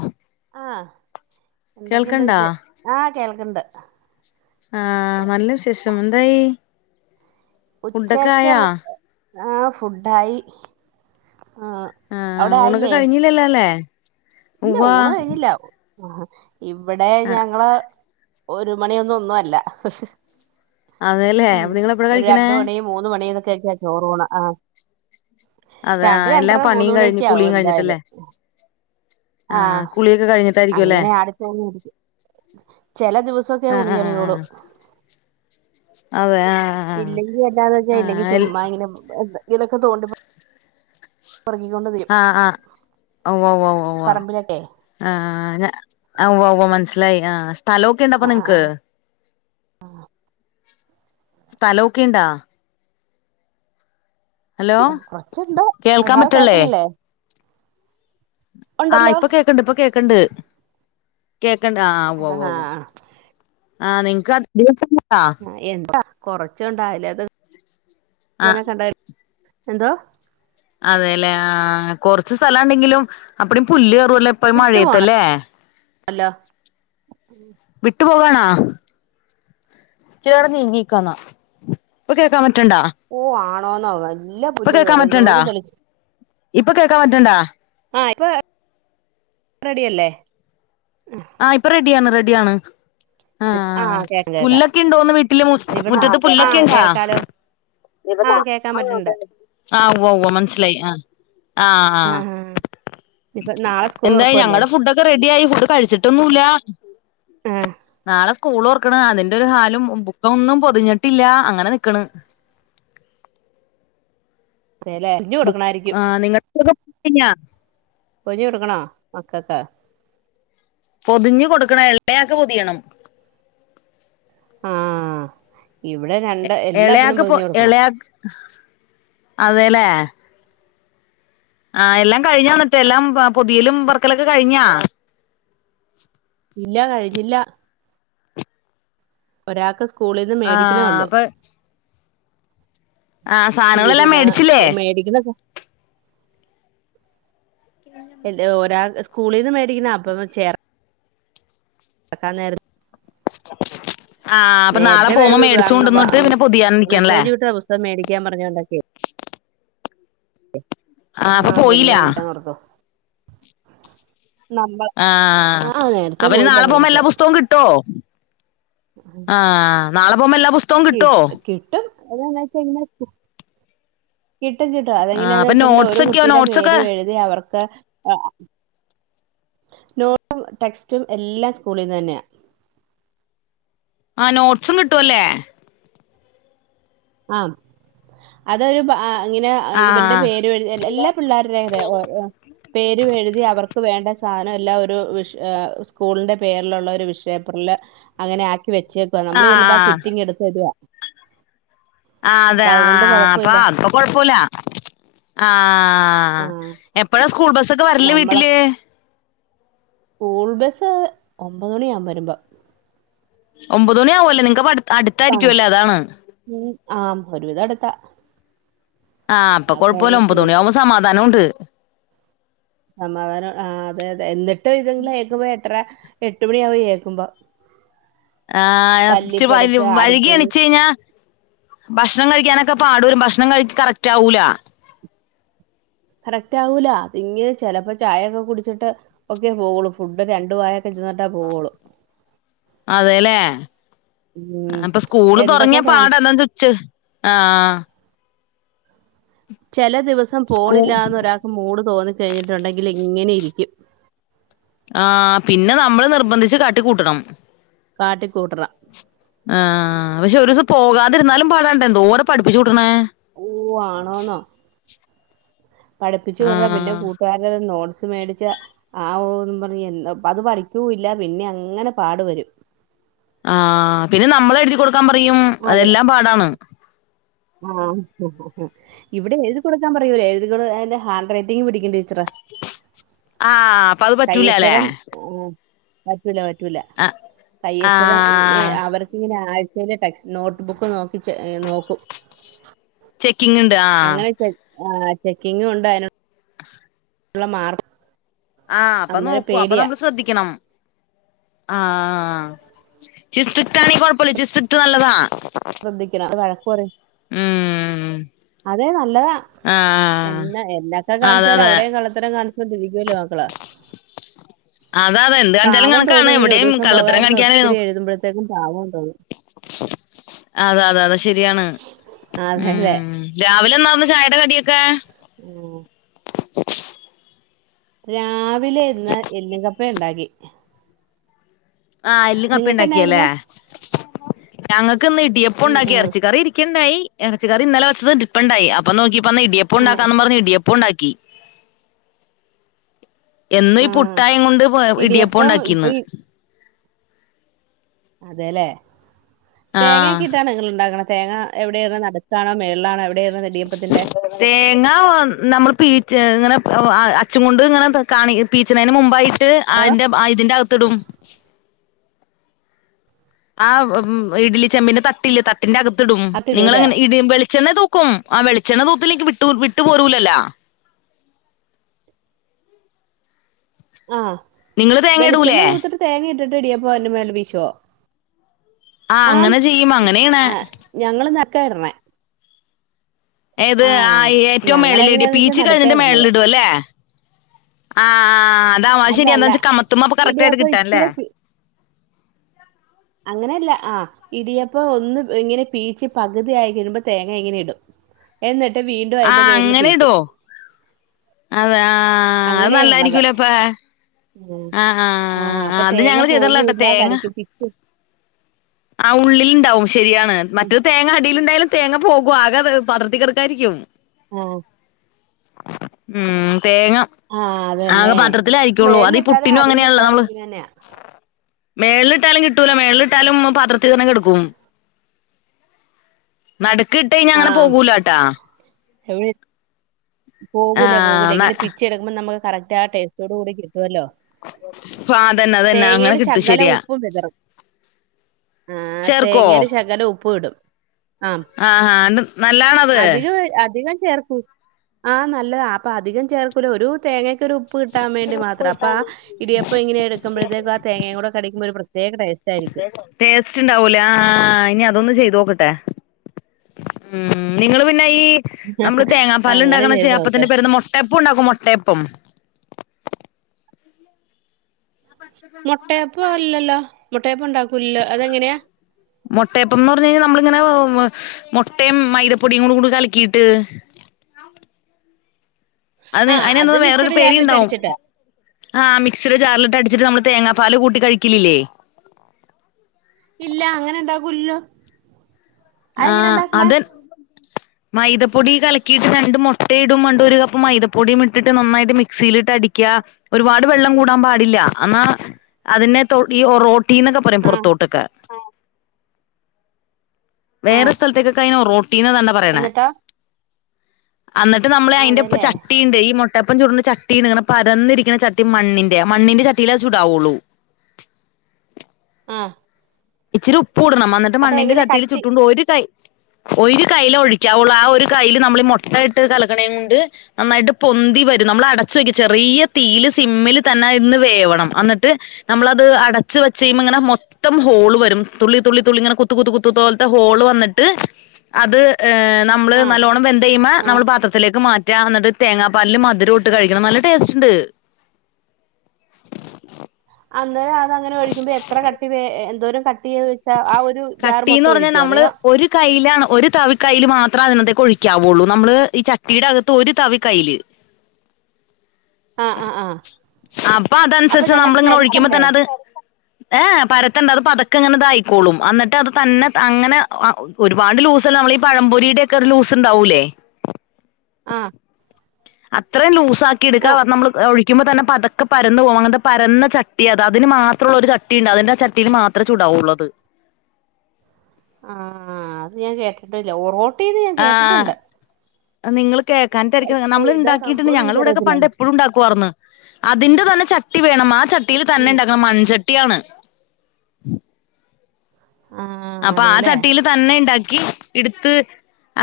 അ ആഹ എന്തൊക്കെയുണ്ട് വിശേഷം ആഹ കേൾക്കണ്ട്. ആഹ നല്ല വിശേഷം എന്തായി ഫുഡൊക്കെ ആയാ ഉച്ചക്കുള്ള- ആഹ ഫുഡായി ആഹ് ആ അവിടെ ഊണ് ഒക്കെ ആയില്ലേ കഴിഞ്ഞില്ലല്ലോ അല്ലേ ഇല്ല ഉവ്വാ ഊണ കഴിില്ല [unintelligible] ഇവിടെ ഞങ്ങള് ഒരു മണിയൊന്നും ഒന്നും അല്ല ഹ് അതേല്ലേ അപ്പ നിങ്ങള് എപ്പഴാ കഴിക്കണേ ചേച്ചി [unintelligible] ചോറൂണാ ആ അതെ ആ എല്ലാ പണീം കഴിഞ്ഞ് കുളീം കഴിഞ്ഞട്ടല്ലേ ആ അല്ലേ അങ്ങനെ അടുത്തു വന്നിരിക്കും ചെല ദിവസൊക്കെ ഉ [inaudible] ആഹ് ള്ളി ആഹ് കേറിക്കോളും ആഹ് അതെ ആ ഇല്ലെങ്കി എന്താന്ന് വെച്ചാ ഇല്ലെങ്കി ചുമ്മാ ഇങ്ങനെ [inaudible] എന്തയലും ഒക്കെ തോണ്ടുമ്പ ആ അ ആ ഓ ഓ ഓ ഓ ഓആ പറമ്പിലൊക്കെ ആ ആ ഞാ ആ ഓ ഓ മന സ്ലൈ ആ സ്ഥലോക്കെ ഇണ്ട അപ്പൊ നിങ്ങ്ക്ക് ആ സ്ഥലോക്കിണ്ടാ കൊറച്ചിണ്ട് അ കേൾക്കാൻ ഹലോ കേക്കണ്ല്ലേ ആ ഇപ്പൊ കേക്കൺണ്ട് ഇപ്പൊ കേക്ക് ക്കണ്ട് കേ ക്കണ്ട ആ ഉവ്വ ഉവ വ ആഹ് ആ നിങ്ങ്ക്ക് ആ ദിവസങ്ങ ഉം എന്താ കൊറച്ച് ഉണ്ടായല്ലേ അത് ആഹ് ദെനെക്കെണ്ടായി എന്തോ അതേല്ലേ ആ കൊറച്ച് സ്ഥല ണ്ടെങ്കിലും അപ്പിടീം പുല്ല് പുല്ല് ഇപ്പഴും മഴേത്തല്ലേ അല്ല വിട്ടു പോകാണാ ചേർന്ന് നീങ്ങിക്കെന്നാ ഇപ്പൊ കേക്കാൻ പറ്റണ് ഓ ആണോന്നോ നല്ല ഇപ്പൊ പുല്ല് കേക്കാൻ കേറു പറ്റണ്ടാ ന്തോരും തെളി ഇപ്പൊ കേക്കാൻ പറ്റൺണ്ടാ ആ ഇപ്പ റെഡിയല്ലേ ആ ഇപ്പ റെഡിയാണ് റെഡ്‌ യാണ് ആ ആ കേക്കാം കേക്കാം പുല്ലൊക്കെ ഇണ്ടോന്ന് വീട്ടില് മുറ്റ് ഇനിയിപ്പ നാ മുറ്റത്ത് ആ പുല്ലക്കിണ്ടാ കേൾക്കാലോ ആ എവടന്നാ കേക്കാൻ പറ്റണ്ട് അങ്ങോട്ട്ന്നെആ ഉവ്വ ഉവ മനസ്സിലായി ആ ആ ഹാ ഇനിയിപ്പ നാളെ സ്കൂൾ എന്തായി തുറക്കുവല്ലേ ഞങ്ങട ഫുഡൊക്കെ റെഡി ആയി ഫുഡ് കഴിച്ചിട്ടൊന്നുല്ല എ എന്ന സ്കൂൾ ഓർക്കണ് അതിന്റെ ഒരു ഹാലും ബുക്കം ഒന്നും പൊതിഞ്ഞിട്ടില്ല അങ്ങനെ നിക്കണ് അതെല്ലേ പൊതിഞ്ഞു കൊടുക്കണായിരിക്കും ആ നിങ്ങൾ [unintelligible] ഞ്ഞ പൊഞ്ഞ കൊടുക്കണോ മക്കൊക്കെ പൊതിഞ്ഞു കൊടുക്കണ എളയാൾക്ക് പൊതിയണം ആഹ ഇളയാക്ക പോ ഇളയാ അതെലേ ആഹ എല്ലാം കഴിഞ്ഞാ എന്നിട്ട എല്ലാം പുതിയലും പറക്കലൊക്കെ കഴിഞ്ഞാ ഇല്ല കഴിഞ്ഞില്ല ഒരാക്ക് ആ അപ്പൊ ആ തീ- സാധനങ്ങളെല്ലാം പിന്നെ മേടിച്ചില്ലേ? മേടിക്കണ എല്ല ഒരാൾ സ്കൂളിൽ നിന്ന് മേടിക്കുന്ന അപ്പം ചേർ ക്കാ നേരത്തു ആ അപ്പൊ നാളെ നേരത്തെ പോകുമ്പോ വന്ന് വ മേടിച്ച അന്ന് വ- കൊണ്ടന്നട്ട് പിന്നെ പതിയാൻ നിൽക്കണംല്ലേ ഞാ പറഞ്ഞോണ്ടാക്ക ആ അപ്പൊ ആഹ് പോയില്ല പുതിയ എനിക്കാ തുർക്കോ ആ ആഹ് നേരത്തെ അപ്പനി പോയില്ല നാളെ പോകുമ്പോ എല്ലാ മേടിക്കാൻ പുസ്തകവും കിട്ടോ? ആ നാളെ പോകുമ്പോ എല്ലാ പുസ്തകവും കി കിട്ടോ [unintelligible] കിട്ടും കിട്ടും ആ അതങ്ങനെയാന്ന് അപ്പൊ വെച്ചിട്ടുണ്ട ഒരു നോട്ട്സ് ഒക്കെയോ കുട്ടിയുടെ നോട്ട്സ് ഒക്കെ പേര് എഴുതി അവർക്ക് [unintelligible] നോട്ടും ടെക്സ്റ്റും എല്ലാം സ്കൂളിൽ തന്നെയ ആ നോട്ട്സും കിട്ടുവല്ലേ ആ അതൊരു ബാ അങ്ങനെ ആ ഇവന്റെ പേരുഴതി എല്ലാ പിള്ളേരുടെ പേരു എഴുതി അവർക്ക് വേണ്ട സാധനം എല്ല ഒരു വിഷ് സ്കൂളിന്റെ പേരിലുള്ള ഒരു വിഷ പേപ്പറിൽ അങ്ങനെ ആക്കി വെച്ചേക്കുവ നമ്മള് ചിലപ്പോ ആ കിറ്റിങ് എടുത്ത വരുവാ ആ അതെ ആ അതുകൊണ്ട് അപ്പ കുഴപ്പമില്ല അപ്പൊ കൊഴപ്പല്ല ആ ആ ആഹ് എപ്പഴാ സ്കൂൾ ബസ്സൊക്കെ വരല്ല നമ്മളെ വീട്ടില് സ്കൂൾ ബസ് ഒമ്പത് മണിയാകും വരുമ്പോ ഒമ്പത് മണി ആവുംല്ലേ നിങ്ങക്ക് പഠ അടുത്തായിരിക്കുവല്ലേ അതാണ് ആ ഒരുവിധം അടുത്താ ആ അപ്പൊ കുഴപ്പമില്ല ഒൻപത് മണിയാവുമ്പോൾ സമാ സമാധാനം ഉണ്ട് സമാധാനം ആ അതെ അതെ എന്നിട്ട് ട്ട് ഇതിങ്ങൾ എഴുന്നേൽക്കുമ്പോൾ എട്ടര എട്ട് മണിയ ആക്കും എഴുനേൽക്കാൻ ആ ഇച്ചിരി വൈകി ആടിത്തൂളി എണീച്ച് കഴിഞ്ഞാ ഭക്ഷണം കഴിക്കാനൊക്കെ ക്കെ പാടു വരും ഭക്ഷണം കഴിക്കു കറക്റ്റ് ആവൂല്ല കറക്റ്റ് ആവൂല അല്ലെങ്കിൽ ചിലപ്പോ ചായയൊക്കെ കുടിച്ചിട്ട് ഒക്കെ പോവളൂ ഫുഡ് രണ്ടു വായൊക്കെ ചെന്നിട്ടേ പോവളൂ അതെല്ലേ ഉം അപ്പൊ സ്കൂള് തുറങ്ങിയ എന്തൊക്കെ കാണി പാട എന്നുവച്ച് ആഹ ചില ദിവസം സ്കൂ പോണില്ല എന്ന് ഒരാൾക്ക് മൂട് തോന്നിക്കഴിഞ്ഞിട്ടുണ്ടെങ്കിൽ ഇങ്ങനെ ഇരിക്കും ആ പിന്നെ നമ്മള് നിർബന്ധിച്ച് കട്ടി കൂട്ടണം കാട്ടി കുട്ടണം ആ പക്ഷെ ഒരു ദിവസം പോകാതിരുന്നാലും പാടാണ്ട എന്തോ ഈ പഠിപ്പിച്ചു കൂട്ടണേ ഓ ആണോന്നോ പഠിപ്പിച്ചു പറഞ്ഞ പിന്നെ ആഹ് കൂട്ടുകാര നോസ് മേടിച്ച ആ പറഞ്ഞു അത് പഠിക്കൂല്ല പിന്നെ അങ്ങനെ പാടു വരും ആ പിന്നെ നമ്മൾ എഴുതി എഴുതികൊടുക്കാൻ പറയും അവിടെ അതെല്ലാം പാടാണ് ആ ഹാ ഹാ ഇവിടെ എഴുതി കൊടുക്കാൻ പറയൂലേ എഴുതി എറെ ഹാൻഡ്ററ്റിംഗ് പിടിക്കും ടീച്ചറെ ആ.. കൈയ്യക്ഷരം മ് ആ പറ്റൂല്ല പറ്റൂല ആഹ് കയ്യക്ഷരം ഇങ്ങനെ ആഹ് അവർക്കിങ്ങനെ ആ ടെക്സ് നോട്ട് ബുക്ക് നോക്കി നോക്കും ആ ആഹ ചെക്കിങ്ങും ഉണ്ടായ ഉള്ള മാർക്ക് ആ അപ്പൊ അന്നേരം നോക്കൂ അപ്പൊ പേടിയാ നമ്മൾ ശ്രദ്ധിക്കണം ആഹ ചിസ്ട്ടാണെങ്ക കുഴപ്പമില്ല ചിസ്ട്ട നല്ലതാ ശ്രദ്ധിക്കണം വഴക്ക് പറയും മ് അതെ നല്ലതാ എന്ന എന്നൊക്കെ അതെ കാണിച്ചാല അതെ അവിടെയും കള്ളത്തരം കാണിച്ചൊണ്ട് ഇരിക്കുവല്ലോ മക്കള് അതെ അതെ എന്ത് കാണിച്ചാലും പാവം കണക്കാണ് തോന്നും ഇങ്ങനെ ഒരു ഇവിടെയും ദിവസം പോകാതെ ഒത്തിരി എഴുതുമ്പോഴത്തേക്കും [unintelligible] [unintelligible] അത് ശരിയാണ് അതെല്ലേ ഉം രാവിലെ എന്താർന്ന് ചായേടെ കടിയൊക്കെ ഉം [unintelligible] രാവ് [unintelligible] എല്ലും ക പ്പ ഇണ്ടാക്കി ആഹ് എല്ലും കപ്പ ഇണ്ടാക്കിയല്ലേ എന്നായിരുന്നു ഞങ്ങൾക്ക് ഇന്ന് ഇടിയപ്പം ഉം, ഇണ്ടാക്കി ഉം, ഇറച്ചി കറി ഇരിക്ക്‌ണ്ടായി ഇറച്ചിക്കറി ഇന്നലെ വച്ചത് ഇരിപ്പ്ണ്ടായി ആയി അപ്പം നോക്കിയ നല്ല ഇടിയപ്പം ആ ഉണ്ടാക്കാന്ന് പറഞ്ഞ് ഇടിയപ്പ് പ്പുണ്ടാക്കി എന്നും ആ ഈ പുട്ടായത് കൊണ്ട് ഇടിയപ്പം ഒണ്ടാക്കി ഇന്ന് അതേല്ലേ ആഹ് തേങ്ങക്കെയിട്ടാണോ നിങ്ങൾ ഉണ്ടാക്കണത് തേങ്ങ എവിടായിടണേ നട്ക്കാണോ മേളിലാണോ എവിടെയ തേങ്ങാ ഒ നമ്മള് പീച്ച് ഇങ്ങനെ അ അച്ചും കൊണ്ട് ഇങ്ങനെ കാണി പീച്ചണേന് മുമ്പായി ട്ട് അതിന്റെ ബ ഇതിന്റെ അക ത്ത്ടും ആ ഇഡലി ചെമ്പിന്റെ തട്ടില്ലെ തട്ട് ട്ടിന്റെ അകത്ത് ഇടും അത്തിടൂല്ലേ നിങ്ങളെങ്ങനെ ഇടെം വെളിച്ചെണ്ണ തൂ ക്കും ആ വെളിച്ചെണ്ണ തൂത്തില്ലെങ്കി വിട്ടു വിട്ടു പോരൂലല്ലാ ആഹ് നിങ്ങള് തേങ്ങ ഇടൂലേ വെളിച്ചെണ്ണ തൂത്തിട്ട് തേങ്ങ ഇട്ടിട്ട് റെഡിയാ പാലു മേൽ വീശുക ആഹ് അങ്ങനെ ചെയ്യും അങ്ങനേണ് ക്കേർണേ ഏത് ആ ഏറ്റവും ഞങ്ങൾ മേളില് ഇടിയ എങ്ങനെയാന്ന് വെച്ചാൽ പീച്ച് നടുക്കാ കഴിഞ്ഞിന്റെ ഇടണത് മേളില് ഇടുവല്ലേ ആ ആ അതാവാ അല്ല ശരി എന്നാ അല്ല വെച്ചാ കമ്മത്തുമ്മ അപ്പ കറക്ട് ആയിട്ട് ഇടിയപ്പം കിട്ടാൻ ല്ലേ ഇച്ചിരി പി- അങ്ങനെയല്ല ആ ഇടിയപ്പം ഒന്ന് ഇങ്ങനെ പീച്ചി പകുതിയായി കഴിയുമ്പോ തേങ്ങ ഇങ്ങനെ ഇടും എന്നി ആഹ് അങ്ങനെ ഇടോ അതെ ആ ആഹ് അത് അങ്ങനെ ഇടണത് നല്ലായിരിക്കൂലേ അപ്പ ഉം. ആ ആഹ് ആ അപ്പൊ അത് തേങ്ങ ഞങ്ങള് ചെയ്തിട്ടില്ലാട്ടാ പോകൂല്ല തേങ്ങ കടിക്ക് പിച്ച് ആ ഉള്ളിൽ ഉണ്ടാവും ശരിയാണ് മറ്റേത് തേങ്ങ അടിൽ ഇണ്ടായാലും തേങ്ങ പോകും ആകെ പാത്രത്തിൽ കിടക്കായിരിക്കും ആഹ് ഉം തേങ്ങ ആ ആകെ അതന്നെ പാത്രത്തില ആയിരിക്കുള്ളൂ അത് മേളിലിട്ടാലും പുട്ടിനും അങ്ങനെയാല്ലോ അടിയിലിട്ടാലും നമ്മള് ഇങ്ങനെ തന്നെയാ മേളിട്ടാലും കിട്ടൂല മേളിലിട്ടാലും പത്രത്തി തന്ന കിടക്കും നടുക് കിട്ട് കഴിഞ്ഞാൽ അങ്ങനെ പോകൂലട്ടാ എവിട്ട് പോകൂല ആഹ് പോകില്ല ന ഇനെ പിച്ചെടുക്ക്പോം നമുക്ക് കറക്റ്റ് ആ ടേസ്റ്റോട് കൂടി കി അ അതന്ന അതന്ന അങ്ങനെ തേങ്ങയിൽ കിട്ടും ശെരിയാ ആഹ് തേങ്ങേല് ശകലം ഉപ്പു ഇടും ആ ആഹ് ആ അത് നല്ലതാണോ അത് ചേർക്കു ആഹ് നല്ലതാ അപ്പൊ അധികം ചേർക്കൂല ഒരു തേങ്ങ ഒരു ഉപ്പ് കിട്ടാൻ വേണ്ടി മാത്രം അപ്പ ആ ഇടിയപ്പം ഇങ്ങനെ എടുക്കുമ്പഴത്തേക്ക് ആ തേങ്ങയും കൂടെ കടിക്കുമ്പ ഒരു പ്ര ടേസ്റ്റ് ഉണ്ടാവൂലേ ആ ഇനി അതൊന്ന് ചെയ്ത് നോക്ക ട്ടെ ഉം നിങ്ങള് പിന്നെ ഈ നമ്മള് തേങ്ങാപ്പാലിൽ അങ്ങനെ ഉണ്ടാക്കണ ചെയ്ത് നോക്ക്. അപ്പത്തിന്റെ പേരെന്താ മുട്ടപ്പം ഉണ്ടാക്കും മുട്ടയപ്പം മുട്ടയപ്പം അല്ലല്ലോ. മുട്ടയപ്പം ഉണ്ടാക്കൂലല്ലോ. അതെങ്ങനെയാ? മുട്ടയപ്പം എന്ന് പറഞ്ഞ് കഴിഞ്ഞാൽ നമ്മളിങ്ങനെ മുട്ടയും മൈദപ്പൊടിയും കൂ കൂടി കലക്കിട്ട് അത് ആഹ് അതിനെ എന്ത വേറൊരു മിക്സിയുടെ പേര് ജാറിലിട്ട് ഇണ്ടാവും അടിച്ചിട്ട്. ആ മിക്സിട ജാറിലിട്ട് അടി ച്ചിട്ട് നമ്മള് തേങ്ങാപ്പാല് കൂട്ടി കഴിക്കലില്ലേ ഇല്ല അങ്ങനെ ഇണ്ടാക്കൂലല്ലോ ആഹ് അതെ. മൈദപ്പൊടി കലക്കിയിട്ട് രണ്ട് മുട്ടയിടും പണ്ട് ഒരു കപ്പ് മൈദപ്പൊടിയും ഇട്ടിട്ട് നന്നായിട്ട് മിക്സിയിലിട്ട് അടിക്കുക ഒരുപാട് വെള്ളം കൂടാൻ പാടില്ല എന്നാ അതിനെ തി ഈ ഒറോ ട്ടീന്നൊക്കെ ആഹ് പുറത്തോട്ടൊക്കെ വേറെ ആഹ് സ്ഥലത്തേക്കൊക്കെ അയി നെ ഒറോട്ടി തന്നെ പറയണേ. എന്നിട്ടോ? അന്നിട്ട് നമ്മള് ആഹ് അയിന്റെ ഇപ്പ അതേല്ലേ. ചട്ടിയുണ്ട് ഈ ട്ടപ്പം ചൂടു ചട്ടി പരന്നിരിക്കണ ചട്ടി മണ്ണിന്റെ മണ്ണിന്റെ ചട്ടില് അത് ചൂടാവുള്ളൂ. ആഹ്. ഇച്ചരുപ്പ പ്പ് കൂടണം എന്നിട്ട് അപ്പൊ മണ്ണിന്റെ എങ്ങനെ ചട്ടീല് കട്ടി ചുറ്റുണ്ട് ഒരു കൈ ഒരു കൈൽ ഒഴിക്കാവുള്ളൂ ആ ഒരു കൈല് നമ്മളി മൊട്ടായിട്ട് കലക്കണ കൊണ്ട് നന്നായിട്ട് പൊന്തി വരും നമ്മൾ അടച്ച് വെക്കും ചെറിയ തീല് സിമ്മിൽ തന്നെ ഇന്ന് വേവണം എന്നിട്ട് നമ്മളത് അടച്ച് വെച്ച കഴിയുമ്പോൾ ഇങ്ങനെ മൊത്തം ഹോളും വരും തുള്ളി തുള്ളി തുള്ളി ഇങ്ങനെ കുത്ത് കുത്ത് കുത്ത് പോലത്തെ ഹോൾ വന്നിട്ട് അത് നമ്മള് ആഹ് നല്ലോണം വെന്തെയ്യുമ്പോ ആഹ് നമ്മള് പാത്രത്തിലേക്ക് മാ റ്റ എന്നിട്ട് തേങ്ങാപ്പാലില് മധുരം ഇട്ട് കഴിക്കണം നല്ല ടേസ്റ്റ് ഇണ്ട്. അ അതെ അത് അങ്ങനെ ഒഴിക്കുമ്പോ എത്ര കട്ടി വേ എന്തൊര കട്ടിന്ന് പറഞ്ഞാൽ ഒഴിക്കോ? നമ്മള് അതെയോ ഒരു കൈയിലാണ് ഒരു തവിക്കൈയില് മാ അത്ര അതിനത്തേക്ക ഒഴിക്കാവുള്ളൂ നമ്മള് ഈ ചട്ടിയുടെ അകത്ത് ഒരു തവി കൈയില് ആഹ് ആഹ് ആഹ് അപ്പൊ അപ്പൊ അതന്സരിച്ച് നന്നായിട്ട് നമ്മളങ്ങനെ ഒഴിക്കമ്പോ നെരത്തണ്ടേ? തന്നെ അത് ഏഹ് പരത്തണ്ട അത് പതക്ക ഇങ്ങനെ ഇതായിക്കോളും എന്നിട്ട് അത് തന്നെ അങ്ങനെ ഒരുപാട് ലൂസ്സല്ലേ നമ്മള ഈ പഴംപൊരിടെ ഒക്കെ ഒരു ലൂസ് ഉണ്ടാവൂലേ ആഹ അത്രയും ലൂസ് ആാക്കി എടുക്കാ നമ്മള് ഒഴി കിക്കുമ്പോ തന്നെ പതക്കെ പരന്നു പോകും അങ്ങനത്തെ പരന്ന ചട്ടി അത് അതിന് മാത്രം ഉള്ള ഒരു ചട്ടിയുണ്ട് അതിന്റെ ആ ചട്ടിയിൽ മാത്രം ചൂടാവുള്ളത് ആഹ അത് ഞാൻ കേട്ടിട്ടില്ല റോ ആഹ നിങ്ങൾ കേൾക്കാനൻായിരിക്കും പക്ഷെ നമ്മള് ഇതാ ഉണ്ടാക്കിയിട്ടുണ്ട് സംഭവംന്ന് ഞങ്ങള ഇവിടെയക്കെ പണ്ട് എനിക്കറിയത്തില്ലായിരുന്നു എപ്പോഴും ഉണ്ടാക്കുവാര്ന്ന് അതിന്റെ തന്നെ ചട്ടി വേണം മാ ചട്ടിയിൽ തന്നെ ഉണ്ടാക്കണും മൺചട്ടിയാണ് മം ആഹ് അപ്പൊ ആ അതെല്ലേ ചട്ടിയില് തന്നെ ഇണ്ടാ ക്കി എടുത്ത്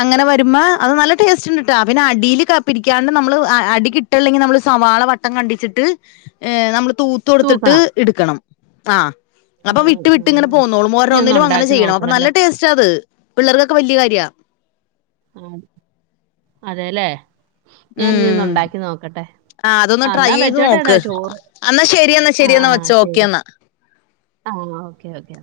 അങ്ങനെ വരുമ്പ അത് നല്ല ടേസ്റ്റ് ഉണ്ട്ട്ടാ പിന്നെ അടിൽ കരിക്കാണ്ട് നമ്മള് അടി കിട്ടെങ്കിൽ നമ്മള് സവാള വട്ടം കണ്ടിച്ചിട്ട് എ നമ്മ തൂത്ത് കൊടുത്തിട്ട് തൂക്കണം എടുക്കണം ആഹ അപ്പൊ ആഹ് ആഹ് വിട്ട് വിട്ട് ഇങ്ങനെ ആഹ് പോന്നോളും ഇനി ഒന്ന് ഓരോന്നിനും അങ്ങനെ ചെ ഉണ്ടാക്കി ചെയ്യണം അപ്പൊ നല്ല നോക്കണല്ലോ ടേസ്റ്റ് അത് പിള്ളേർക്കൊക്കെ വല്യ കാര്യ ആ അതെല്ലേ ഞാന ഇനി ഒന്ന് ഉണ്ടാക്കി നോക്കട്ടെ ആ അതൊന്ന് ആഹ് ട്രൈ എന്നാ ചെയ്ത് വെച്ചോട്ടെ എന്നാ നോക്ക് ചോറ് എന്നാ ശരിയെന്ന ശരിയെന്ന വെച്ചോ ഓക്കൊ എന്നാ ആഹ ഓക്കെ ഓക്കേ